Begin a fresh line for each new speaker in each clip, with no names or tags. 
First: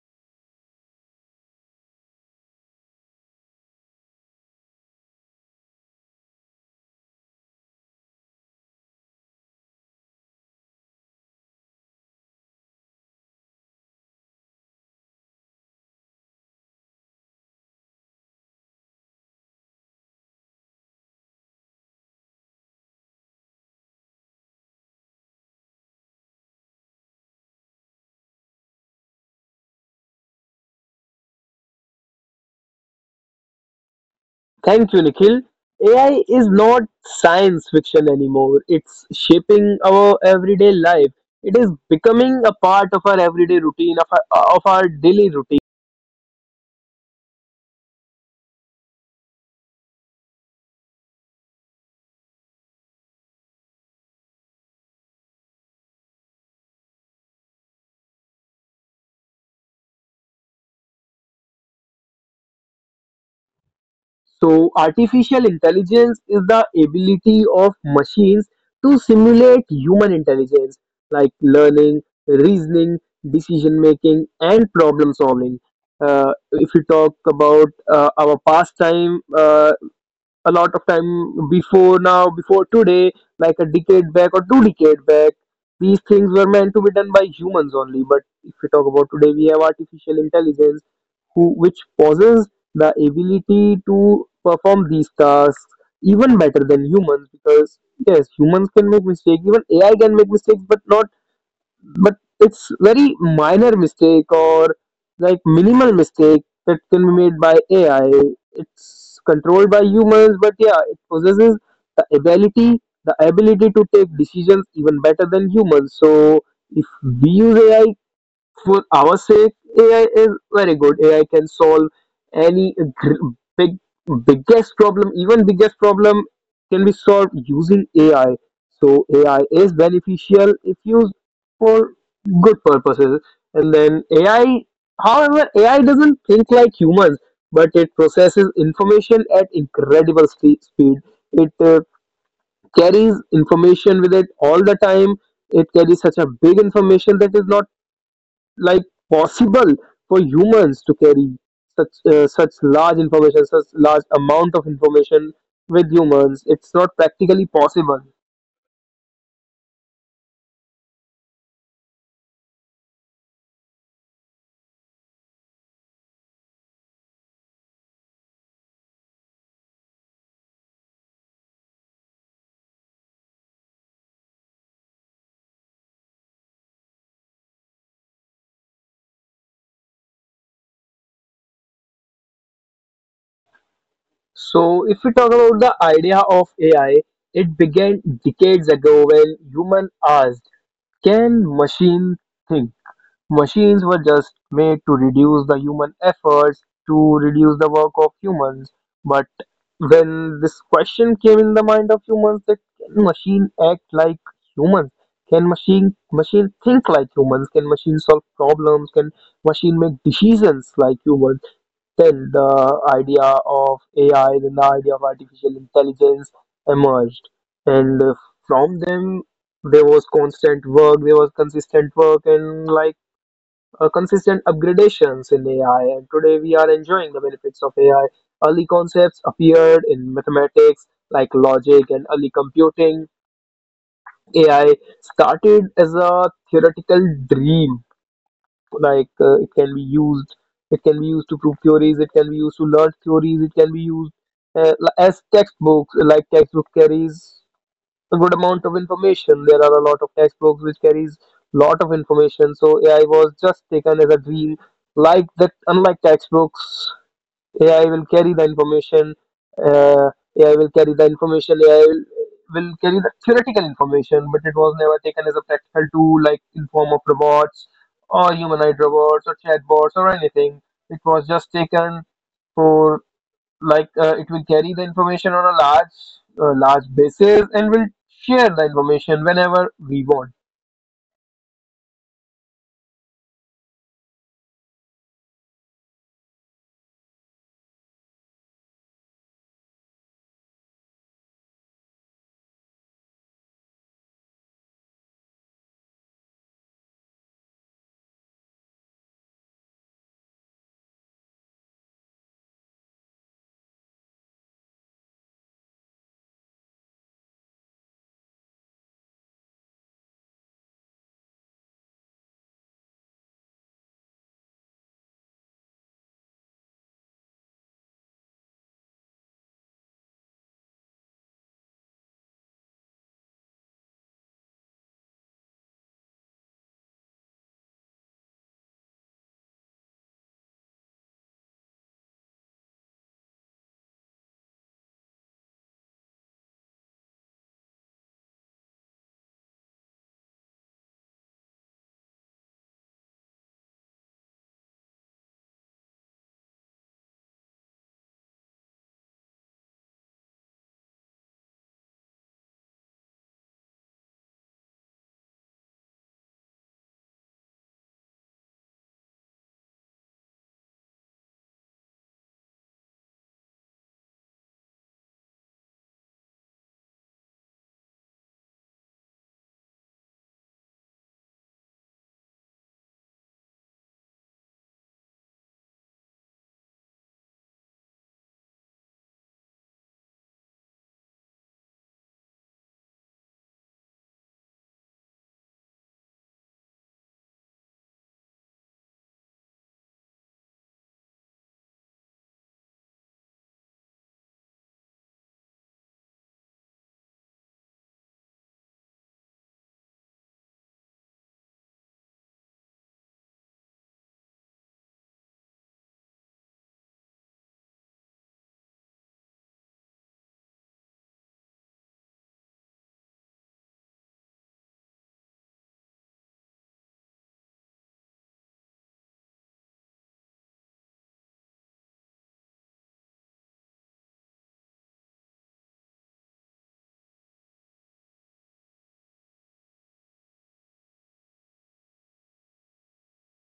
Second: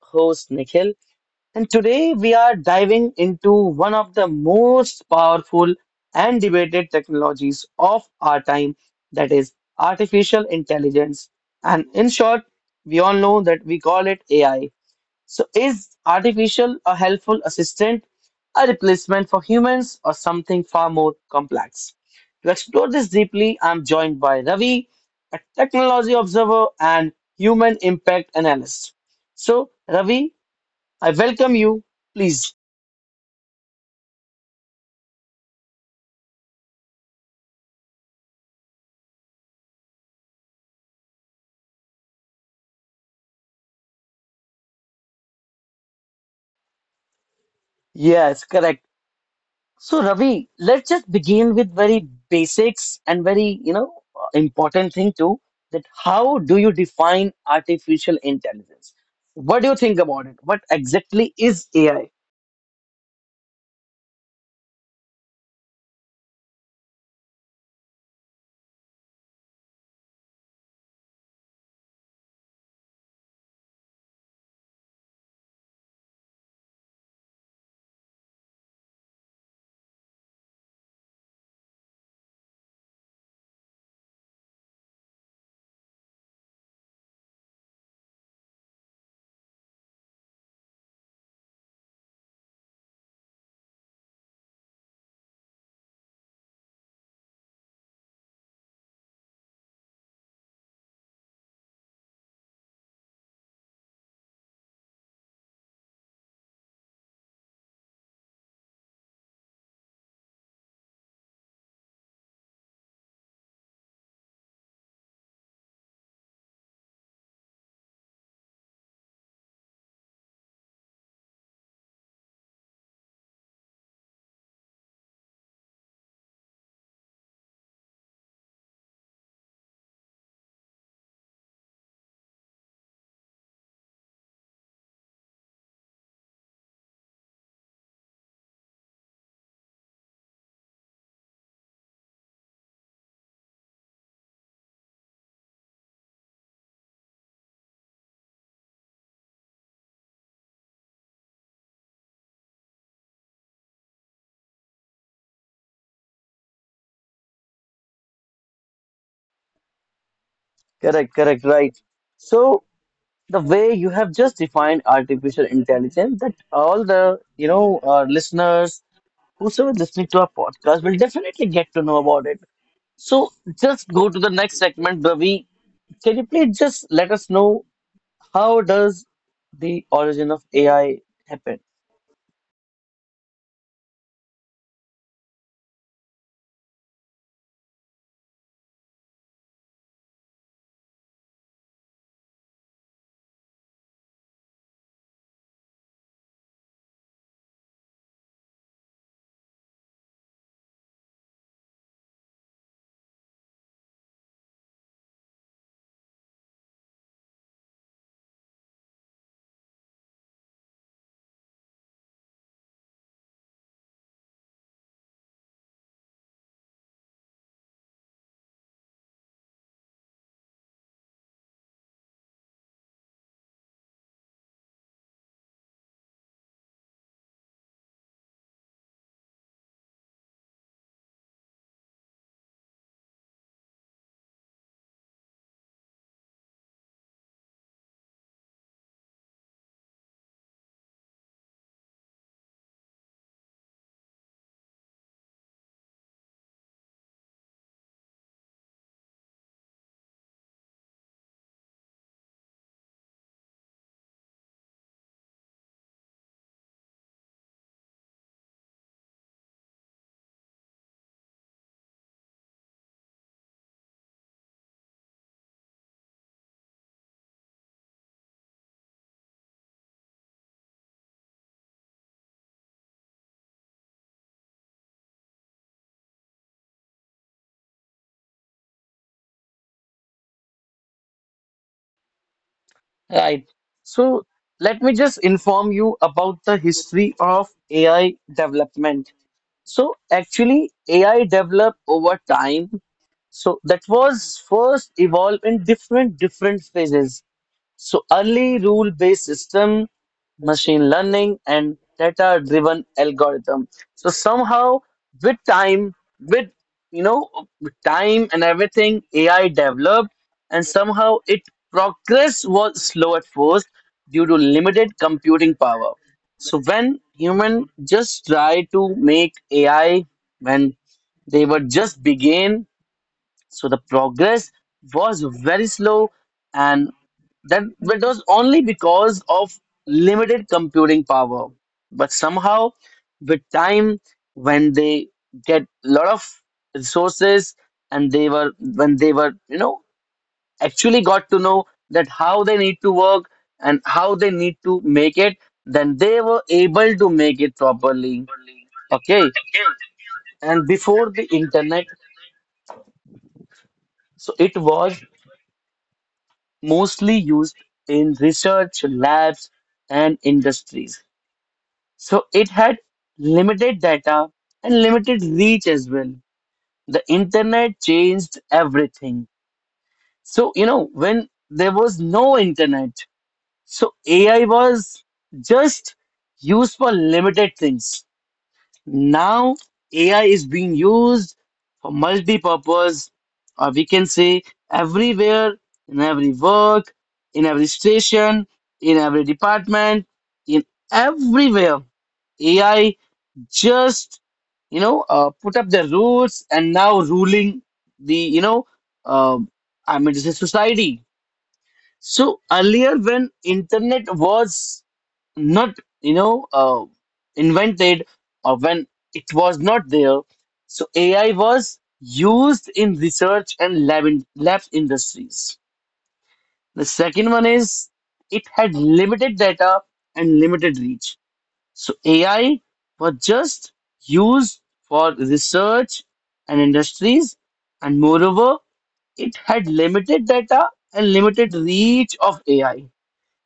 host, Nikhil, and today we are diving into one of the most powerful and debated technologies of our time, that is, artificial intelligence. And in short, we all know that we call it AI. So, is artificial a helpful assistant, a replacement for humans, or something far more complex? To explore this deeply, I'm joined by Ravi, a technology observer and human impact analyst. So, Ravi, I welcome you. Please.
Thank you, Nikhil. AI is not science fiction anymore. It's shaping our everyday life. It is becoming a part of our everyday routine, of our daily routine.
Yes, correct. So Ravi, let's just begin with very basics and very, important thing too, that how do you define artificial intelligence? What do you think about it? What exactly is AI?
So, artificial intelligence is the ability of machines to simulate human intelligence, like learning, reasoning, decision making, and problem solving. If you talk about our pastime a lot of time before now, before today, like a decade back or two decade back, these things were meant to be done by humans only. But if we talk about today, we have artificial intelligence who which possesses the ability to perform these tasks even better than humans, because yes, humans can make mistakes, even ai can make mistakes, but not but it's very minor mistake or like minimal mistake that can be made by AI. It's controlled by humans, but yeah, it possesses the ability the ability to take decisions even better than humans. So if we use AI for our sake, AI is very good. AI can solve any gr- big, biggest problem, even biggest problem can be solved using AI. So AI is beneficial if used for good purposes. And then AI, however, AI doesn't think like humans, but it processes information at incredible speed. It carries information with it all the time. It carries such a big information that is not like possible for humans to carry such large information such large amount of information. With humans, it's not practically possible.
Correct, correct, right. So the way you have just defined artificial intelligence, that all the, listeners, whosoever listening to our podcast will definitely get to know about it. So just go to the next segment, Ravi. Can you please just let us know how does the origin of AI happen?
So if we talk about the idea of AI, it began decades ago when human asked, can machine think? Machines were just made to reduce the human efforts, to reduce the work of humans. But when this question came in the mind of humans, that can machine act like humans? Can machine think like humans? Can machine solve problems? Can machine make decisions like humans? Then the idea of AI, then the idea of artificial intelligence emerged, and from them there was consistent work, and like consistent upgradations in AI, and today we are enjoying the benefits of AI. Early concepts appeared in mathematics like logic and early computing. AI started as a theoretical dream, like it can be used to prove theories, it can be used to learn theories, it can be used uh, as textbooks, like textbook carries a good amount of information. There are a lot of textbooks which carries lot of information. So AI was just taken as a dream. Like that, unlike textbooks, AI will carry the information. Uh, AI will carry the information. AI will carry the theoretical information, but it was never taken as a practical tool, like in form of robots or humanoid robots or chatbots or anything. It was just taken for it will carry the information on a large basis and will share the information whenever we want,
Right. So let me just inform you about the history of AI development. So actually, AI developed over time. So that was first evolved in different phases. So early rule-based system, machine learning, and data-driven algorithm. So somehow with time, with you know, with time and everything, AI developed, and somehow it progress was slow at first due to limited computing power. So when human just try to make AI, when they were just begin, so the progress was very slow, and that was only because of limited computing power. But somehow, with time, when they get a lot of resources, and they were when they were actually got to know that how they need to work and how they need to make it, then they were able to make it properly. Okay, and before the internet, so it was mostly used in research labs and industries. So it had limited data and limited reach as well. The internet changed everything. So, when there was no internet, so AI was just used for limited things. Now, AI is being used for multi-purpose, or we can say everywhere, in every work, in every station, in every department, in everywhere. AI just, put up their roots and now ruling the, um I mean, this is society. So earlier, when internet was not you know uh, invented, or when it was not there, so AI was used in research and lab industries. The second one is, it had limited data and limited reach. So AI was just used for research and industries, and moreover, it had limited data and limited reach of AI.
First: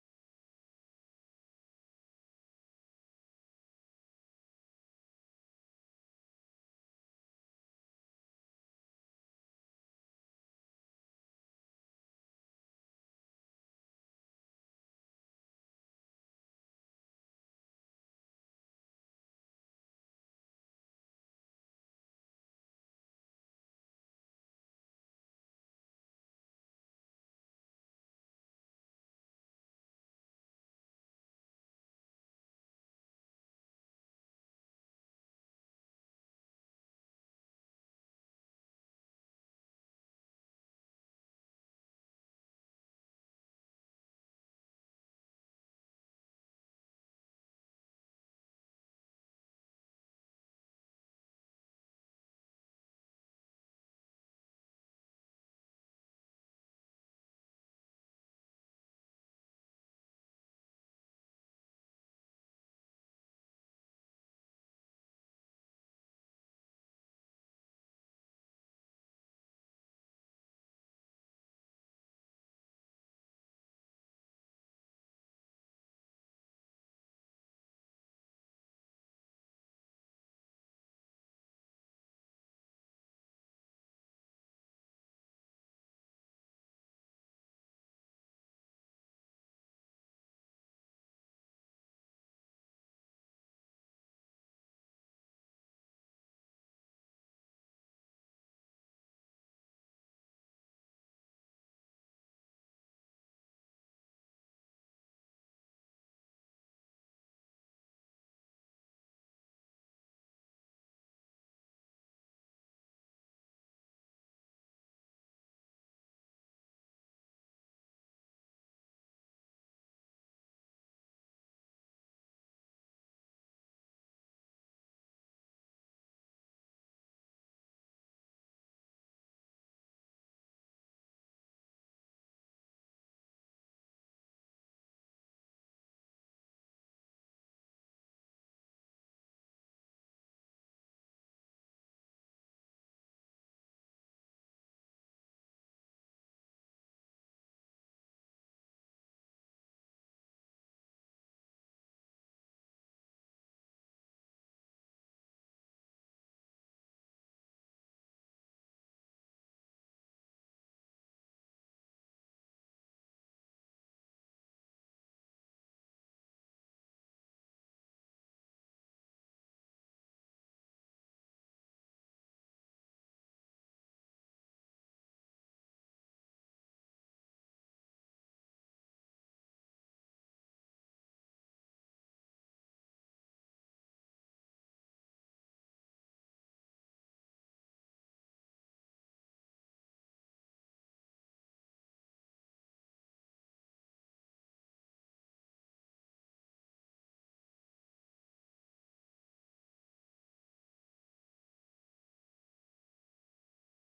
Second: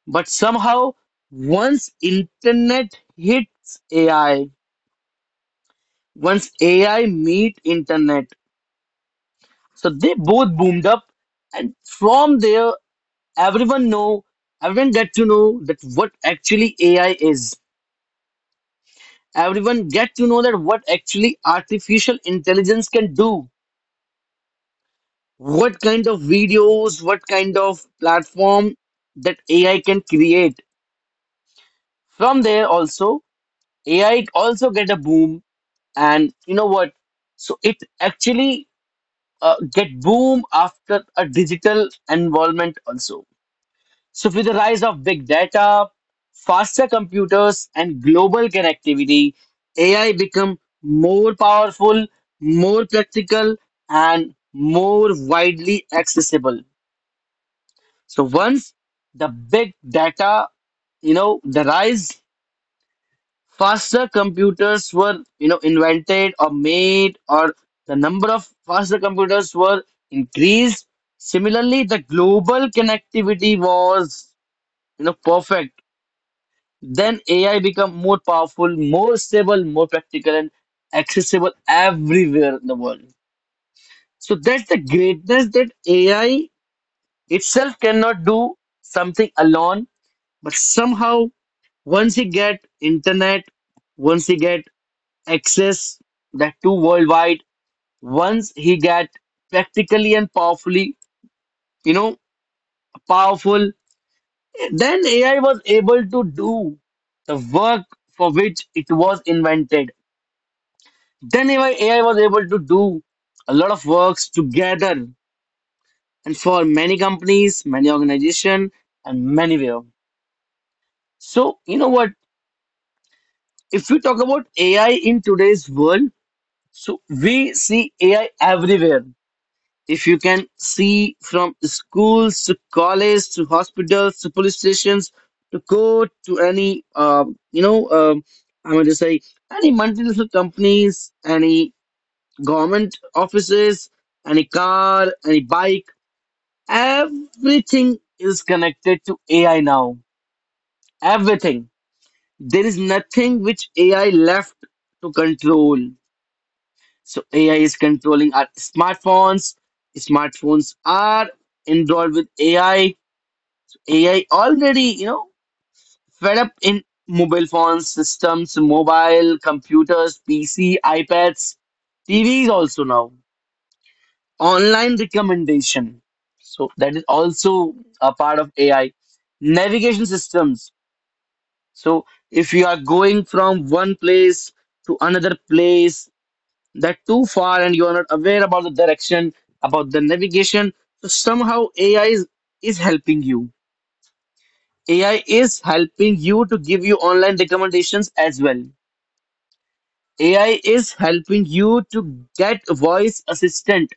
But somehow, once internet hits AI, once AI meet internet, so they both boomed up. And from there, everyone know, everyone get to know that what actually AI is. Everyone get to know that what actually artificial intelligence can do, what kind of videos, what kind of platform that AI can create. From there also, AI also get a boom. And you know what so it actually get boom after a digital environment also. So with the rise of big data, faster computers, and global connectivity, AI become more powerful, more practical, and more widely accessible. So once the big data, the rise, faster computers were invented or made, or the number of faster computers were increased, similarly the global connectivity was perfect, then AI become more powerful, more stable, more practical, and accessible everywhere in the world. So that's the greatness, that AI itself cannot do something alone. But somehow, once you get internet, once you get access, that to worldwide, once he got practically and powerfully, you know powerful, then AI was able to do the work for which it was invented. Then AI was able to do a lot of works together, and for many companies, many organizations, and many where. So you know what if we talk about AI in today's world, so we see AI everywhere. If you can see from schools to college to hospitals to police stations to court to any, you know, um, I'm going to say, any multinational companies, any government offices, any car, any bike, everything is connected to AI now. Everything. There is nothing which AI left to control. So AI is controlling our smartphones. Smartphones are involved with AI. AI already, fed up in mobile phones, systems, mobile, computers, PC, iPads, TVs also now. Online recommendation. So that is also a part of AI. Navigation systems. So if you are going from one place to another place, that too far, and you are not aware about the direction, about the navigation. So somehow AI is helping you. AI is helping you to give you online recommendations as well. AI is helping you to get a voice assistant.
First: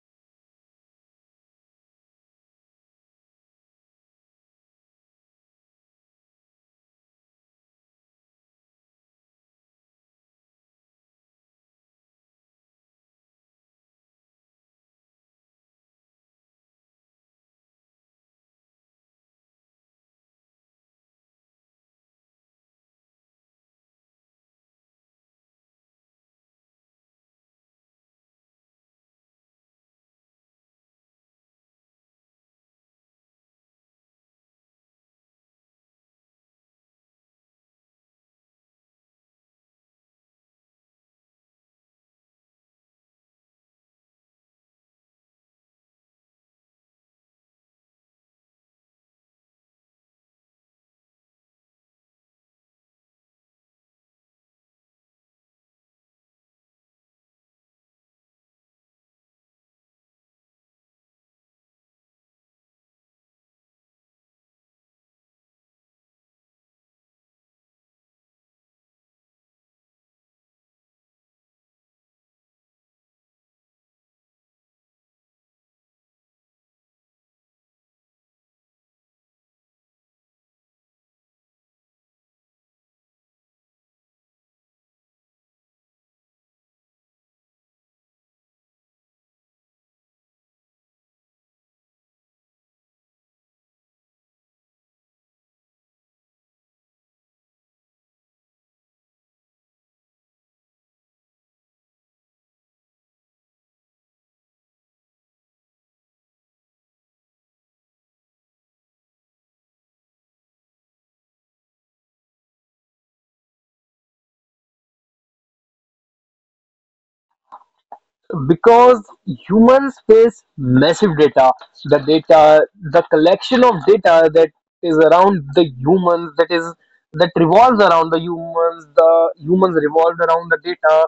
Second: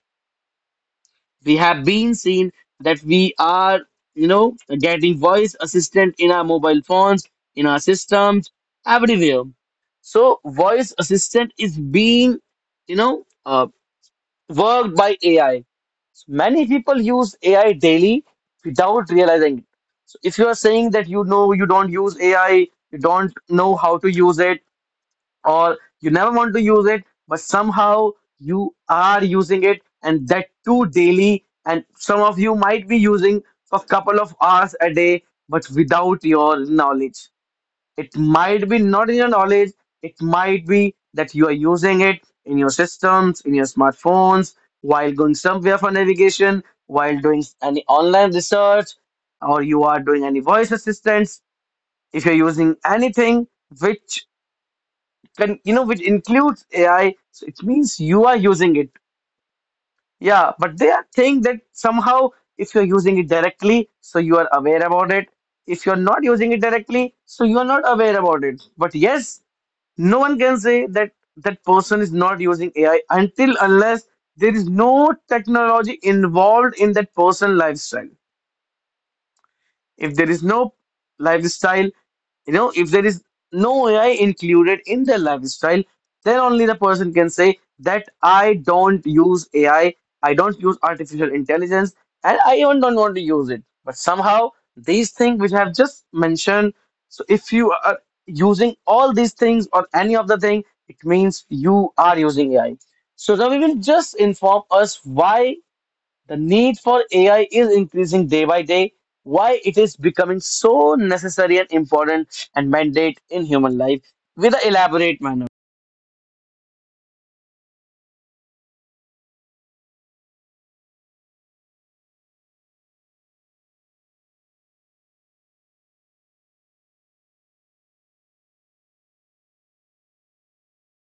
We have been seen that we are, getting voice assistant in our mobile phones, in our systems, everywhere. So voice assistant is being, you know, uh, worked by AI. Many people use AI daily without realizing it. So if you are saying that you know you don't use AI, you don't know how to use it, or you never want to use it, but somehow you are using it, and that too daily, and some of you might be using for a couple of hours a day, but without your knowledge. It might be not in your knowledge. It might be that you are using it in your systems, in your smartphones, while going somewhere for navigation, while doing any online research, or you are doing any voice assistants. If you're using anything which can, which includes AI, so it means you are using it. Yeah, but they are saying that somehow if you're using it directly, so you are aware about it. If you're not using it directly, so you are not aware about it. But yes, no one can say that that person is not using AI until unless there is no technology involved in that person lifestyle. If there is no lifestyle, if there is no AI included in their lifestyle, then only the person can say that I don't use AI, I don't use artificial intelligence, and I even don't want to use it. But somehow, these things which I have just mentioned, so if you are using all these things or any of the thing, it means you are using AI. So Ravi will just inform us why the need for AI is increasing day by day. Why it is becoming so necessary and important and mandate in human life with an elaborate manner.
because humans face massive data. The data, the collection of data that is around the humans, that is that revolves around the humans, the humans revolve around the data,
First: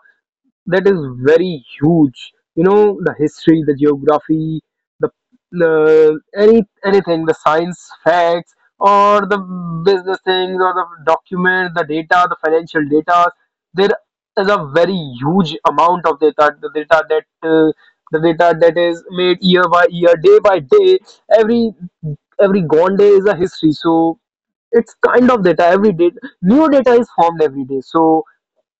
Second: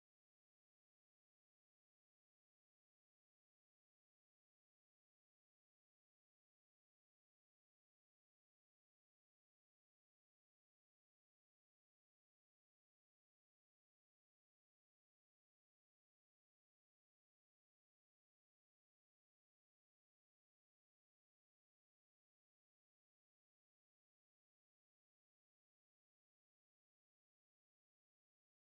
that is very huge. You know, the history, the geography, the the any anything, the science facts, or the business things, or the document, the data, the financial data. There is a very huge amount of data, the data that is made year by year, day by day. Every every gone day is a history. So it's kind of data every day. New data is formed every day. So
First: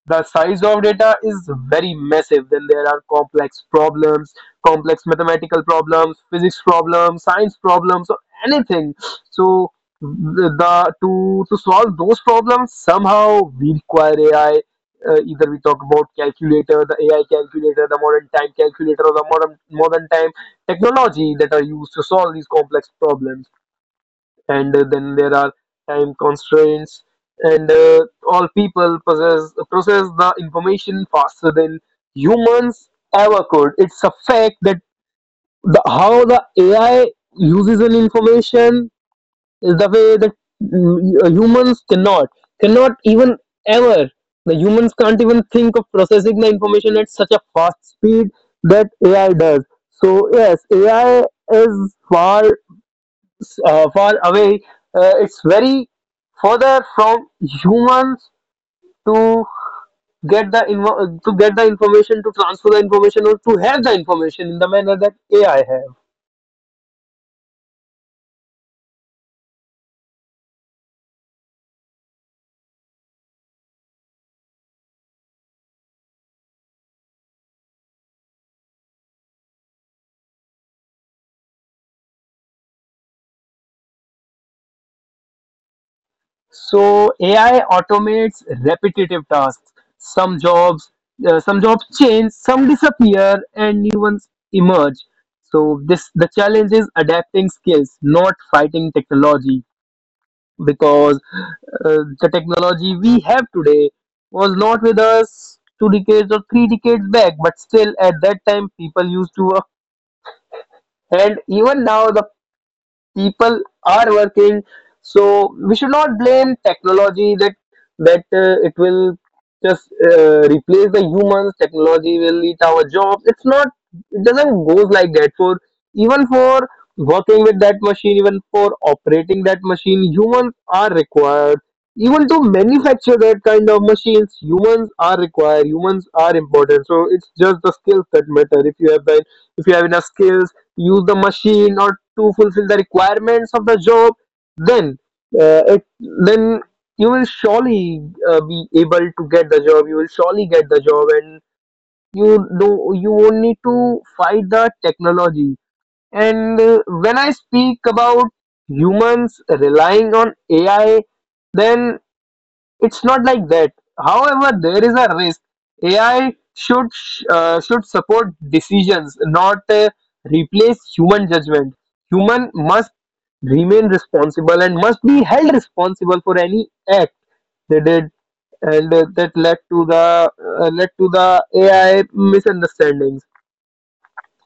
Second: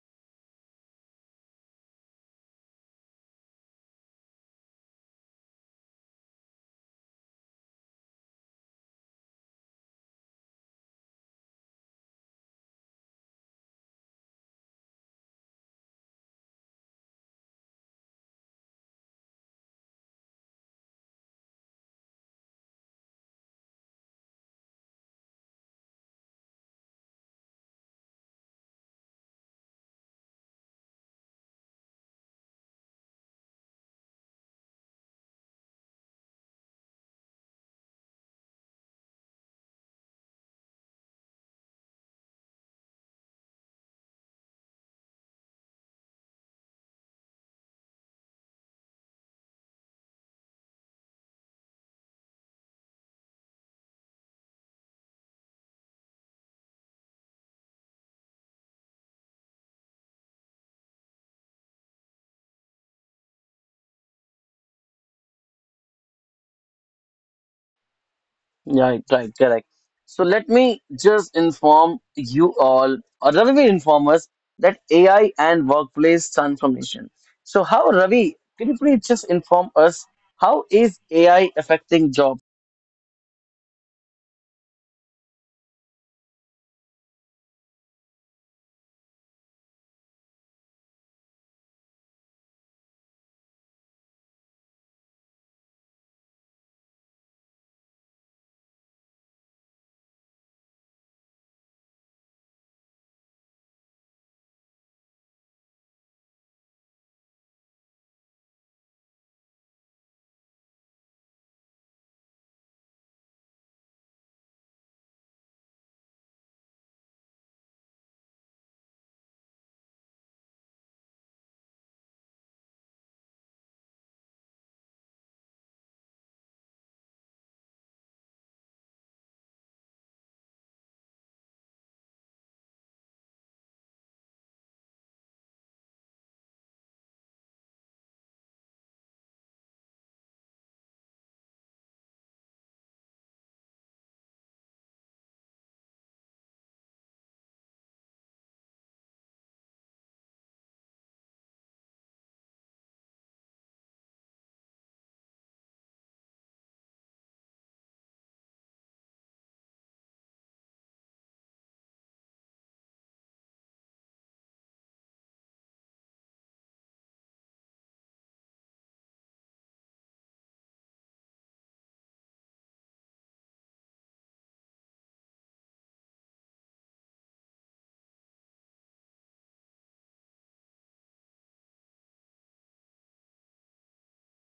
the size of data is very massive. Then there are complex problems, complex mathematical problems, physics problems, science problems, or anything. So to solve those problems somehow, we require AI. Either we talk about calculator, the AI calculator, the modern time calculator, or the modern time technology that are used to solve these complex problems. And then there are time constraints, and all people possess process the information faster than humans ever could. It's a fact that the, how the ai uses an information is the way that humans cannot cannot even ever the humans can't even think of processing the information at such a fast speed that ai does. So yes, ai is far away. It's very further from humans to to get the information, to transfer the information, or to have the information in the manner that AI have.
Yeah, right, right, correct. So let me just inform you all, or Ravi inform us, that AI and workplace transformation. So how Ravi, can you please just inform us how is AI affecting job?
So AI automates repetitive tasks. Some jobs, some jobs change, some disappear, and new ones emerge. So this the challenge is adapting skills, not fighting technology, because the technology we have today was not with us two decades or three decades back, but still at that time people used to work, and even now the people are working. So we should not blame technology that it will just replace the humans. Technology will eat our jobs. It's not. It doesn't goes like that. For even for working with that machine, even for operating that machine, humans are required. Even to manufacture that kind of machines, humans are required. Humans are important. So it's just the skills that matter. If you have the if you have enough skills, use the machine or to fulfill the requirements of the job, then uh, it then you will surely be able to get the job. You will surely get the job, and you won't need to fight the technology. And when I speak about humans relying on AI, then it's not like that. However, there is a risk. AI should support decisions, not replace human judgment. Human must remain responsible and must be held responsible for any act they did, and that led to the AI misunderstandings,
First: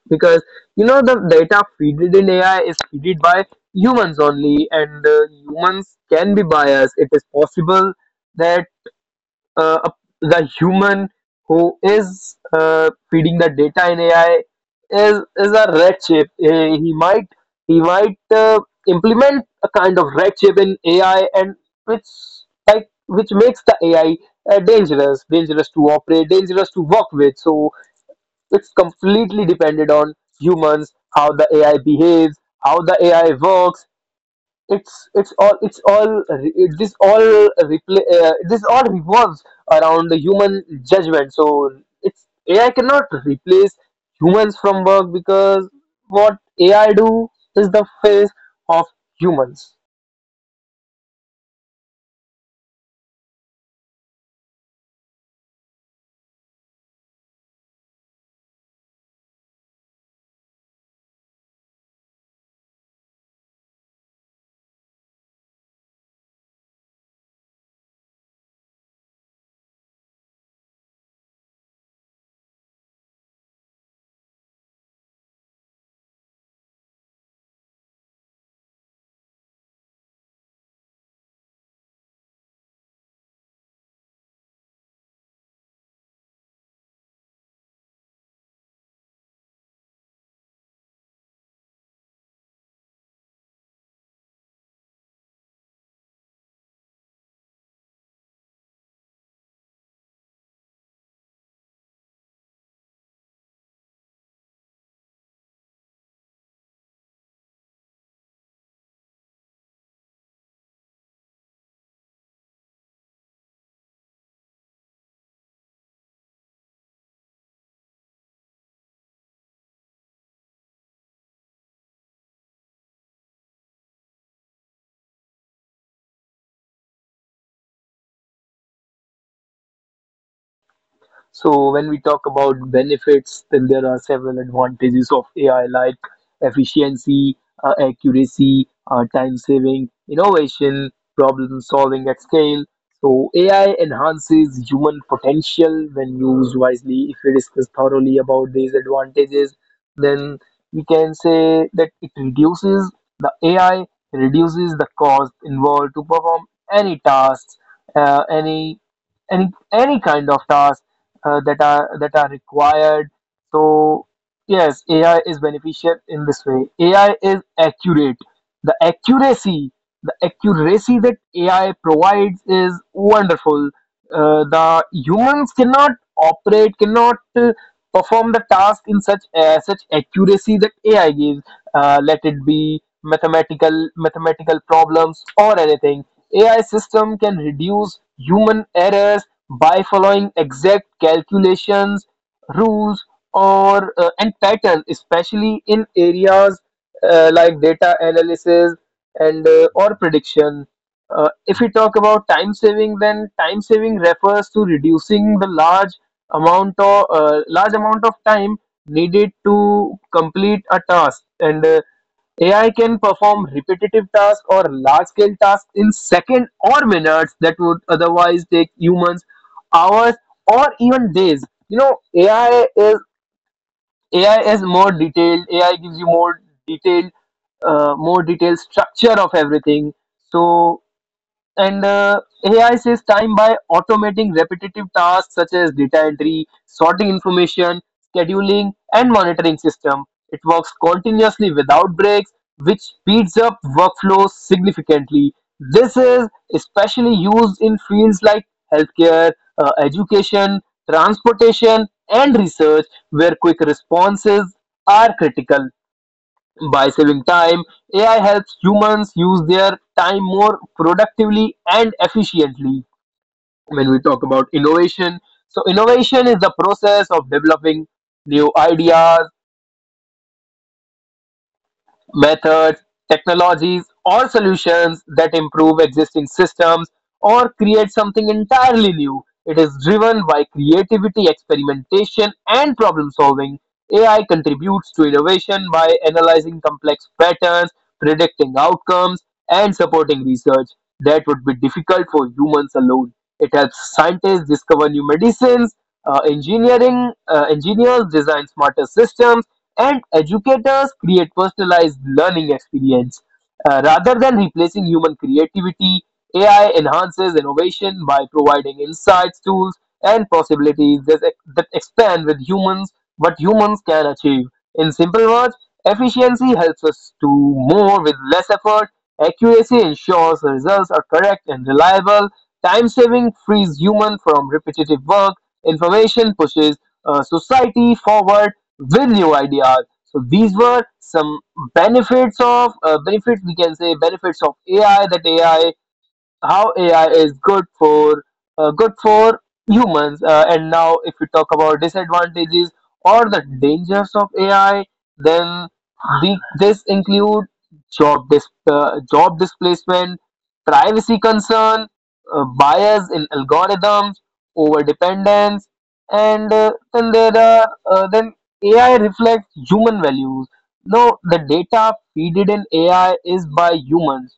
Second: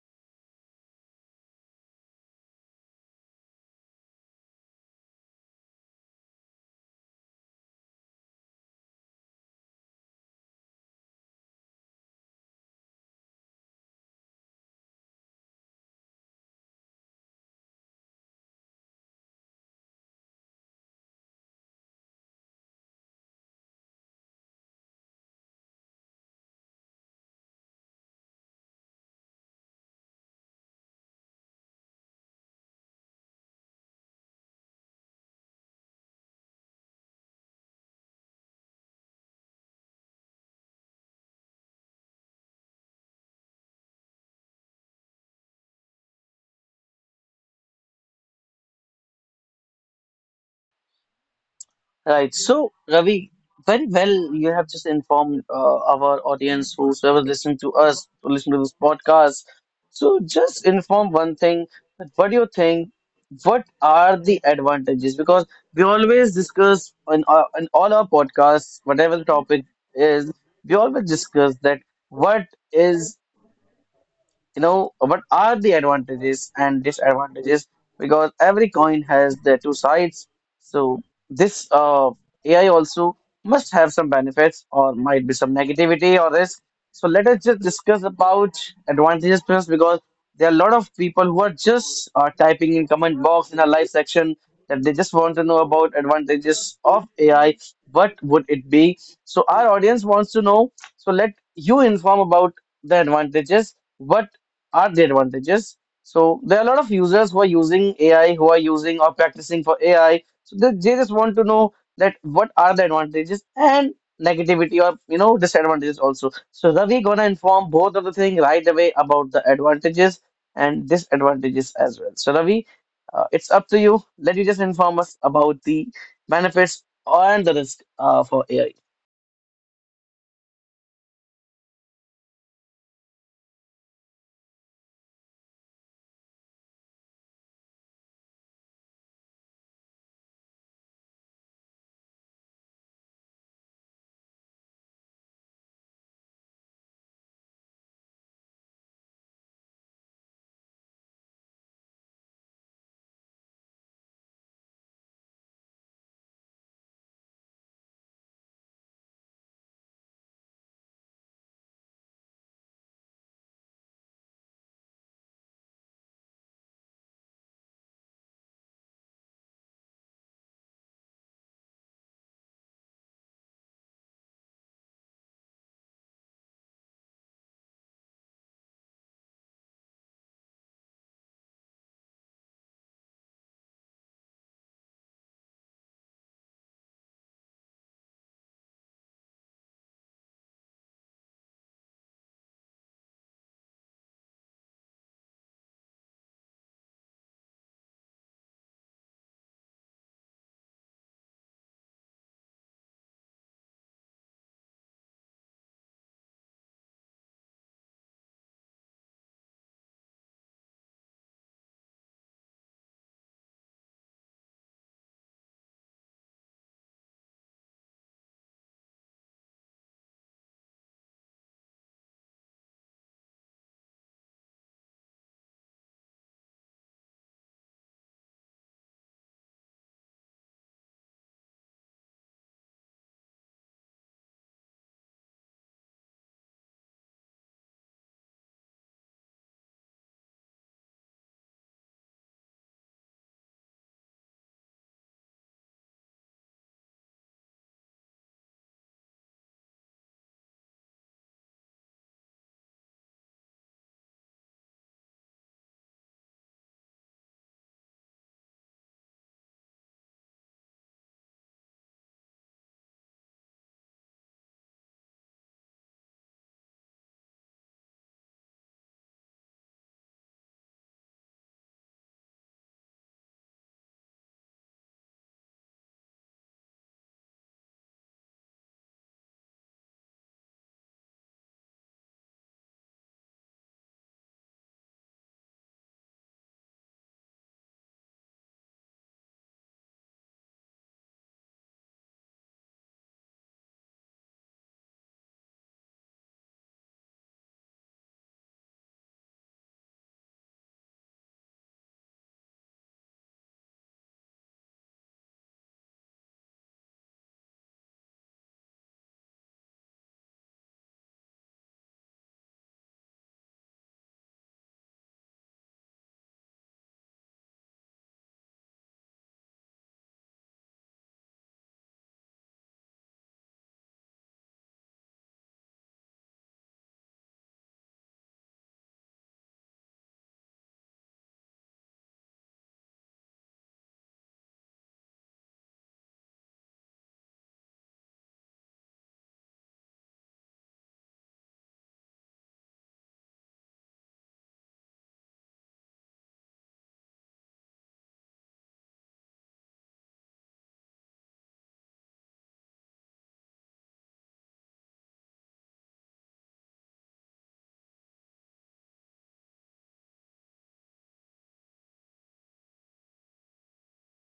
because you know the data fed in AI is fed by humans only, and humans can be biased. It is possible that uh, the human who is feeding the data in AI is a red shape. He might he might uh, implement a kind of red shape in AI, and which like which makes the AI dangerous, dangerous to operate, dangerous to work with. So it's completely dependent on humans, how the AI behaves, how the AI works, it's all it is all repla this all revolves around the human judgment. So it's ai cannot replace humans from work, because what ai do is the face of humans.
Right. So, Ravi, very well, you have just informed our audience, who's ever listening to us, who listen to this podcast. So, just inform one thing, that what do you think? What are the advantages? Because we always discuss in all our podcasts, whatever the topic is, we always discuss that what is you know what are the advantages and disadvantages, because every coin has their two sides. So this AI also must have some benefits, or might be some negativity or risk. So let us just discuss about advantages first, because there are a lot of people who are just typing in comment box in our live section, that they just want to know about advantages of AI. What would it be? So our audience wants to know. So let you inform about the advantages. What are the advantages? So there are a lot of users who are using AI, who are using or practicing for AI. So they just want to know that what are the advantages and negativity, or disadvantages also. So Ravi gonna inform both of the thing right away about the advantages and disadvantages as well. So Ravi, it's up to you. Let you just inform us about the benefits and the risk for AI.
So when we talk about benefits, then there are several advantages of AI like efficiency, accuracy, time saving, innovation, problem solving at scale. So AI enhances human potential when used wisely. If we discuss thoroughly about these advantages, then we can say that it reduces the AI reduces the cost involved to perform any tasks, uh, any any any kind of task that are required. So yes, AI is beneficial in this way. AI is accurate. The accuracy, the accuracy that AI provides is wonderful. The humans cannot perform the task in such accuracy that AI gives, let it be mathematical problems or anything. Ai system can reduce human errors by following exact calculations, rules, or and pattern, especially in areas like data analysis and or prediction. If we talk about time saving, then time saving refers to reducing the large amount of time needed to complete a task. And AI can perform repetitive tasks or large scale tasks in seconds or minutes that would otherwise take humans hours or even days. You know, AI is more detailed. AI gives you detailed, more detailed structure of everything. So and AI saves time by automating repetitive tasks such as data entry, sorting information, scheduling, and monitoring system. It works continuously without breaks, which speeds up workflows significantly. This is especially used in fields like healthcare, education, transportation, and research, where quick responses are critical. By saving time, AI helps humans use their time more productively and efficiently. When we talk about innovation, so innovation is the process of developing new ideas, methods, technologies, or solutions that improve existing systems or create something entirely new. It is driven by creativity, experimentation, and problem solving. AI contributes to innovation by analyzing complex patterns, predicting outcomes, and supporting research that would be difficult for humans alone. It helps scientists discover new medicines, engineering engineers design smarter systems and educators create personalized learning experience. Rather than replacing human creativity, AI enhances innovation by providing insights, tools, and possibilities that expand with humans what humans can achieve. In simple words, efficiency helps us do more with less effort. Accuracy ensures the results are correct and reliable. Time saving frees human from repetitive work. Information pushes society forward with new ideas. So these were some benefits of benefits we can say benefits of AI, that AI how AI is good for uh, good for humans. And now, if we talk about disadvantages or the dangers of AI, then this include job displacement, privacy concern, bias in algorithms, over dependence, and then there are then AI reflects human values. No, the data feeded in AI is by humans.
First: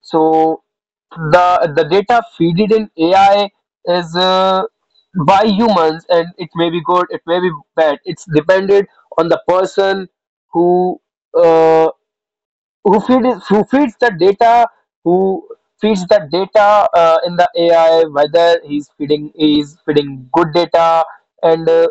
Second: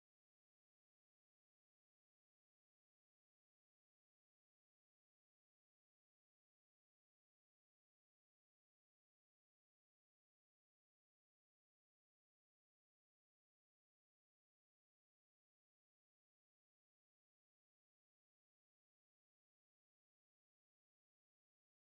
So the data feeded in AI is by humans, and it may be good, it may be bad. It's depended on the person who uh, who feeds the data, who feeds the data in the AI, whether he's feeding good data, and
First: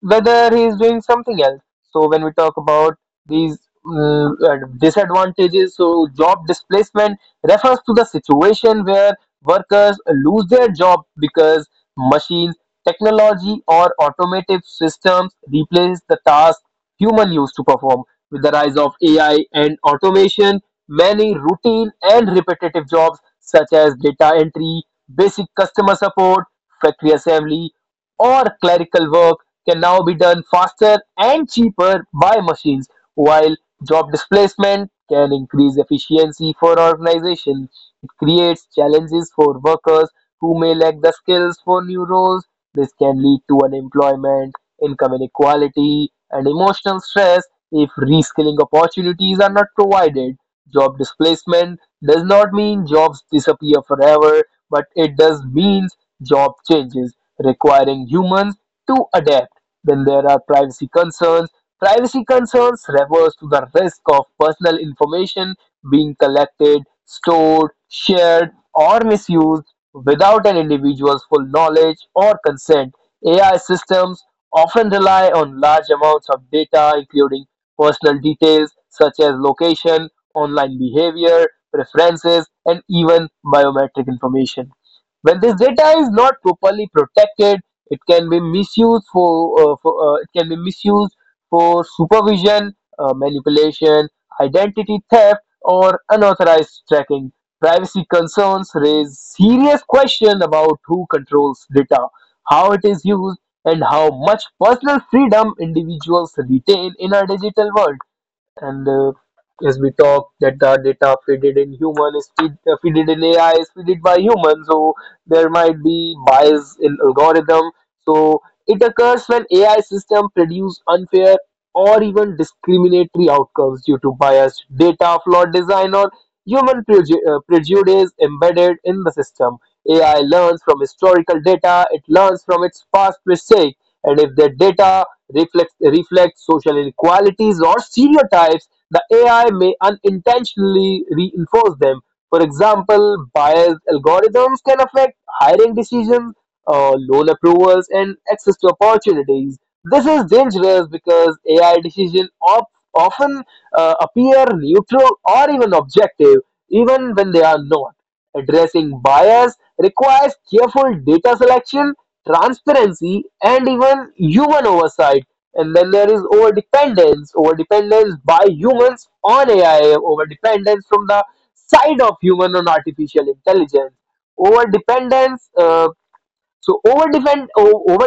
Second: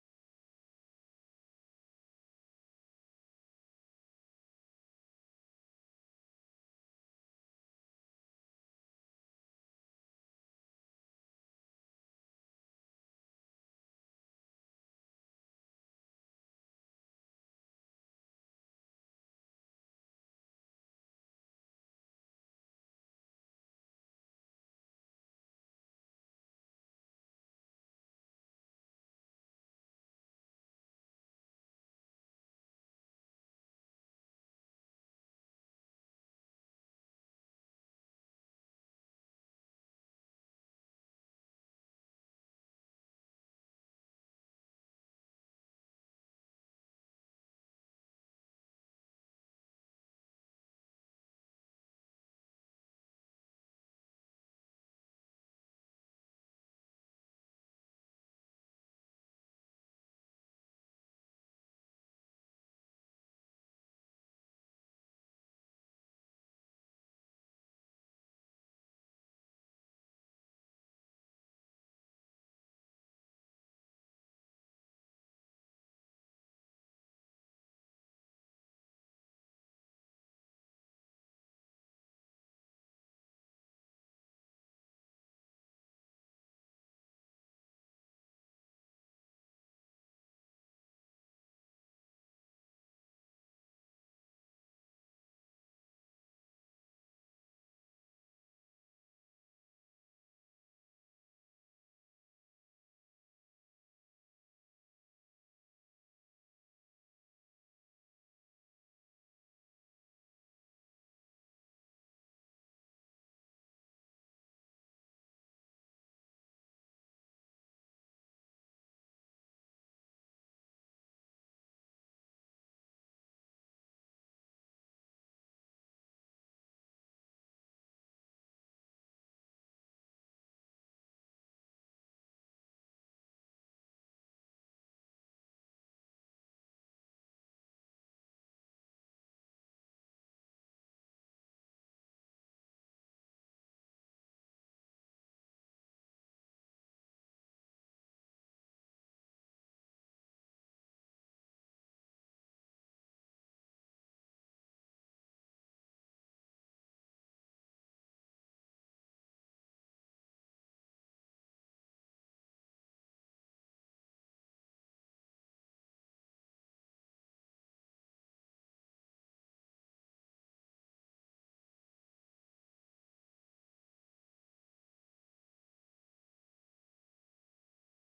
whether he is doing something else. So when we talk about these disadvantages, so job displacement refers to the situation where workers lose their job because machines, technology, or automated systems replace the task human used to perform. With the rise of AI and automation, many routine and repetitive jobs such as data entry, basic customer support, factory assembly, or clerical work can now be done faster and cheaper by machines, while job displacement can increase efficiency for organizations. It creates challenges for workers who may lack the skills for new roles. This can lead to unemployment, income inequality, and emotional stress if reskilling opportunities are not provided. Job displacement does not mean jobs disappear forever, but it does mean job changes, requiring humans to adapt. Then there are privacy concerns. Privacy concerns refers to the risk of personal information being collected, stored, shared, or misused without an individual's full knowledge or consent. AI systems often rely on large amounts of data, including personal details such as location, online behavior, preferences, and even biometric information. When this data is not properly protected, it can be misused for it can be misused for supervision, manipulation, identity theft, or unauthorized tracking. Privacy concerns raise serious questions about who controls data, how it is used, and how much personal freedom individuals retain in our digital world. And As we talk that the data fitted in human is fitted in ai is fitted by human, so there might be bias in algorithm. So it occurs when ai system produce unfair or even discriminatory outcomes due to biased data, flawed design, or prejudice embedded in the system. Ai learns from historical data, it learns from its past mistakes, and if the data reflects social inequalities or stereotypes, the AI may unintentionally reinforce them. For example, biased algorithms can affect hiring decisions, loan approvals, and access to opportunities. This is dangerous because AI decisions often appear neutral or even objective, even when they are not. Addressing bias requires careful data selection, transparency, and even human oversight. And then there is over dependence by humans on AI, over dependence from the side of human on artificial intelligence. Over dependence so over depend Over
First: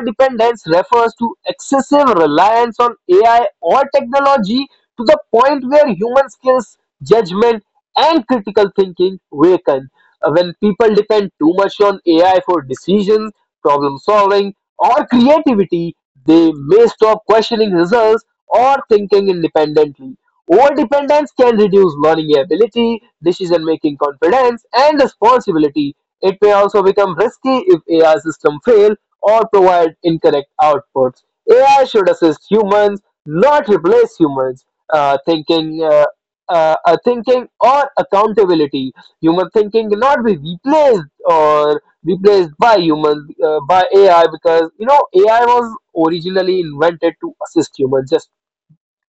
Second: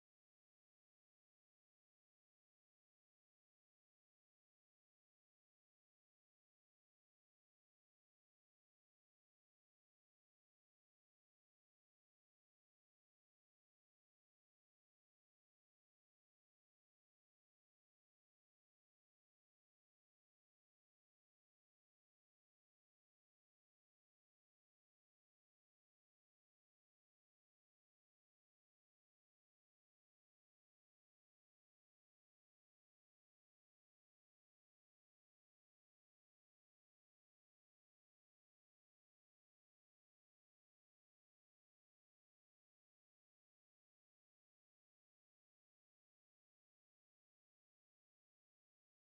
refers to excessive reliance on AI or technology to the point where human skills, judgment, and critical thinking weaken. When people depend too much on AI for decisions, problem solving, or creativity, they may stop questioning results or thinking independently. Overdependence can reduce learning ability, decision making confidence, and responsibility. It may also become risky if AI systems fail or provide incorrect outputs. AI should assist humans, not replace humans. Uh, thinking, uh, thinking or accountability. Human thinking cannot be replaced or replaced by humans by AI, because you know AI was originally invented to assist humans, just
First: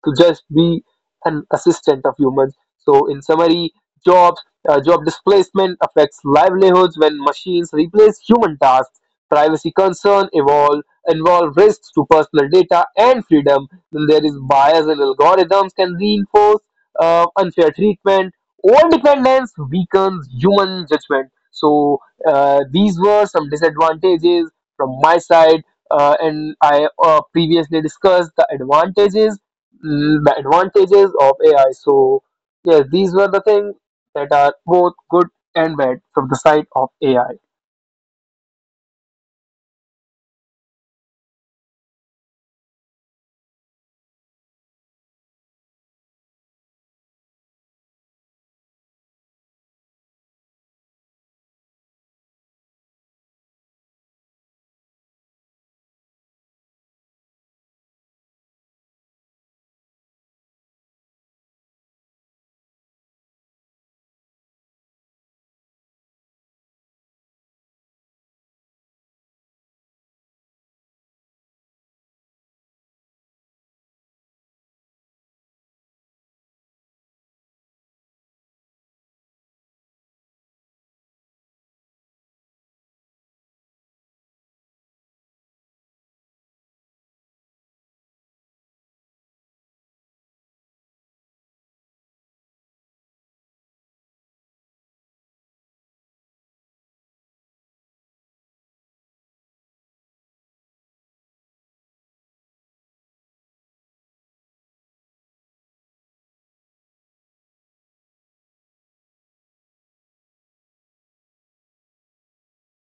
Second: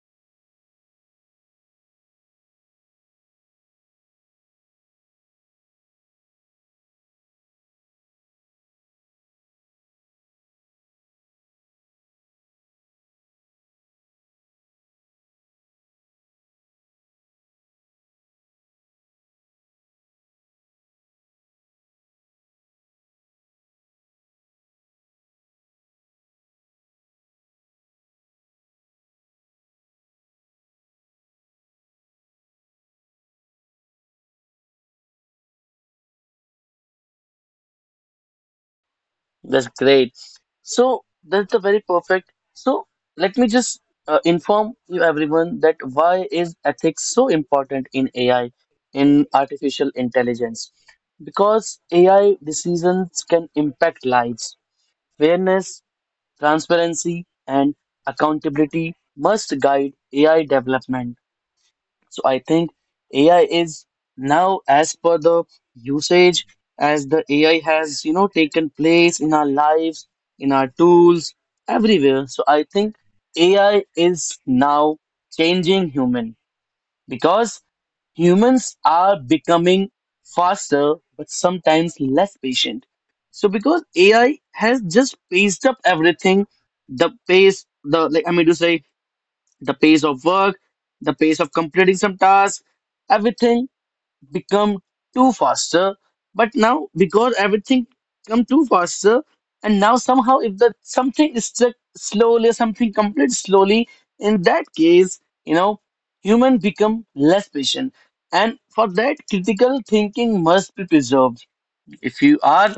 to just be an assistant of humans. So, in summary, jobs, job displacement affects livelihoods when machines replace human tasks. Privacy involve risks to personal data and freedom. Then there is bias and algorithms can reinforce unfair treatment. All dependence weakens human judgment. So these were some disadvantages from my side, and I previously discussed the advantages, the advantages of AI. So, yes, these were the things that are both good and bad from the side of AI.
That's great. So that's the very perfect. So let me just inform you everyone, that why is ethics so important in AI, in artificial intelligence? Because AI decisions can impact lives. Fairness, transparency, and accountability must guide AI development. So I think AI is now, as per the usage, as the AI has, taken place in our lives, in our tools, everywhere. So I think AI is now changing human, because humans are becoming faster, but sometimes less patient. So because AI has just paced up everything, the pace, the like, I mean to say, the pace of work, the pace of completing some tasks, everything become too faster. But now, because everything come too faster, and now somehow if the something is stuck slowly, something complete slowly, in that case, you know, human become less patient. And for that, critical thinking must be preserved. If you are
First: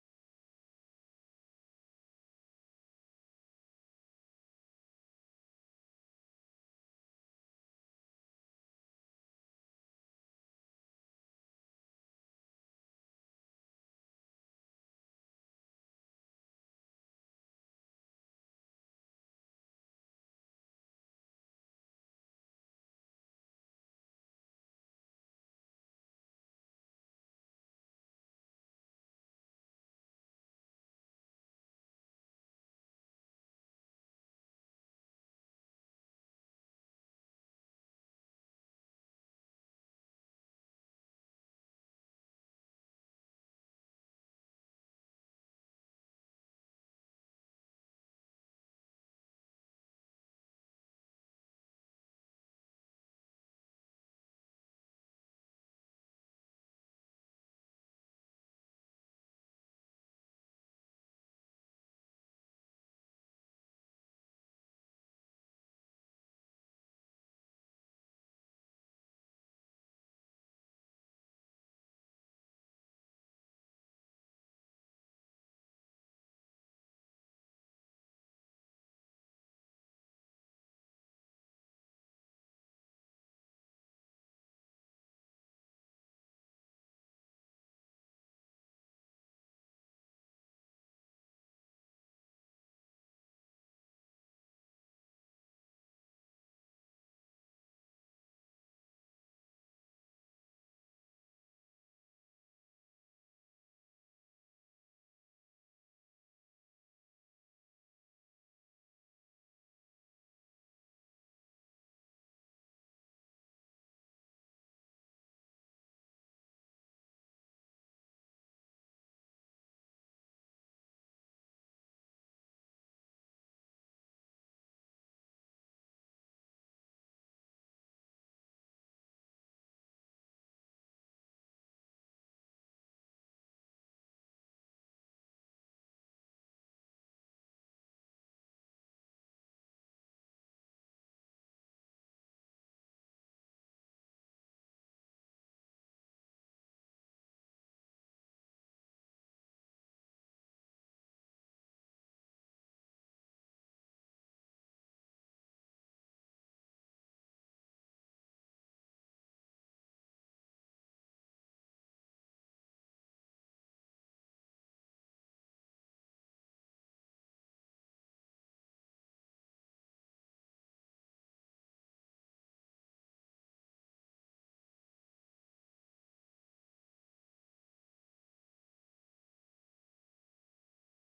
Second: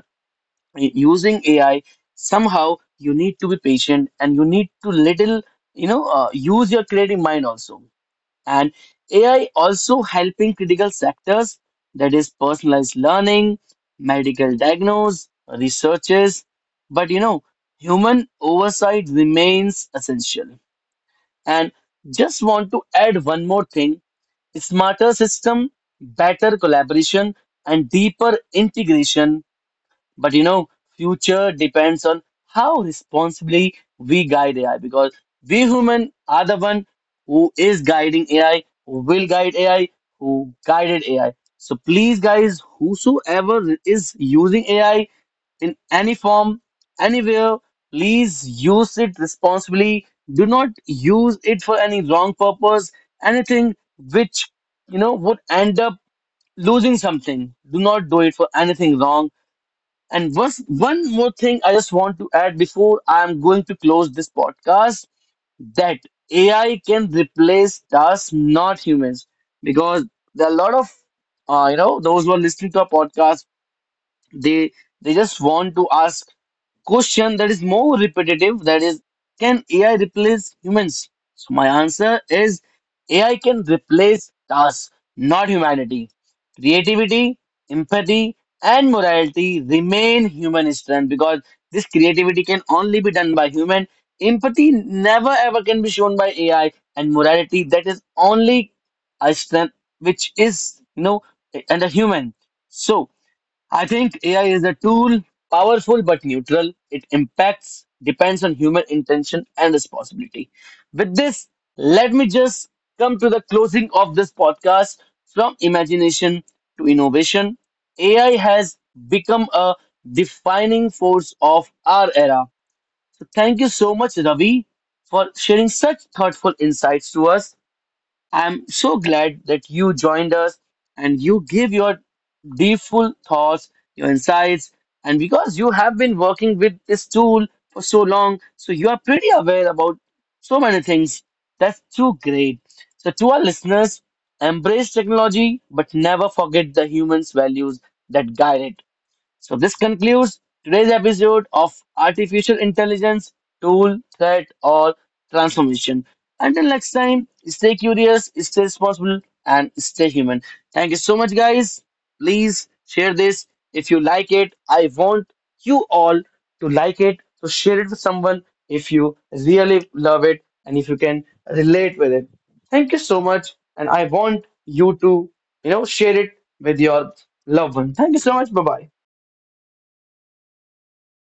using AI, somehow you need to be patient, and you need to little, use your creative mind also. And AI also helping critical sectors, that is personalized learning, medical diagnose, researches. But human oversight remains essential. And just want to add one more thing: smarter system, better collaboration, and deeper integration. But future depends on how responsibly we guide AI, because we human are the one who is guiding AI, who will guide AI, who guided AI. So please, guys, whosoever is using AI in any form, anywhere, please use it responsibly. Do not use it for any wrong purpose, anything which would end up losing something. Do not do it for anything wrong. And one more thing I just want to add before I'm going to close this podcast, that AI can replace tasks, not humans, because there are a lot of, those who are listening to our podcast, they they just want to ask question that is more repetitive. That is, can AI replace humans? So my answer is, AI can replace tasks, not humanity. Creativity, empathy, and morality remain human strength, because this creativity can only be done by human. Empathy never ever can be shown by AI, and morality, that is only a strength which is under human. So I think AI is a tool, powerful but neutral. It impacts, depends on human intention and responsibility. With this, let me just come to the closing of this podcast, from imagination to innovation. AI has become a defining force of our era. So, thank you so much, Ravi, for sharing such thoughtful insights to us. I'm so glad that you joined us, and you give your deepful thoughts, your insights, and because you have been working with this tool for so long, so you are pretty aware about so many things. That's too great. So to our listeners, embrace technology, but never forget the humans' values that guide it. So this concludes today's episode of Artificial Intelligence, Tool, Threat or Transformation. Until next time, stay curious, stay responsible, and stay human. Thank you so much guys. Please share this if you like it. I want you all to like it. So share it with someone if you really love it and if you can relate with it. Thank you so much, and I want you to, share it with your loved one. Thank you so much. Bye-bye.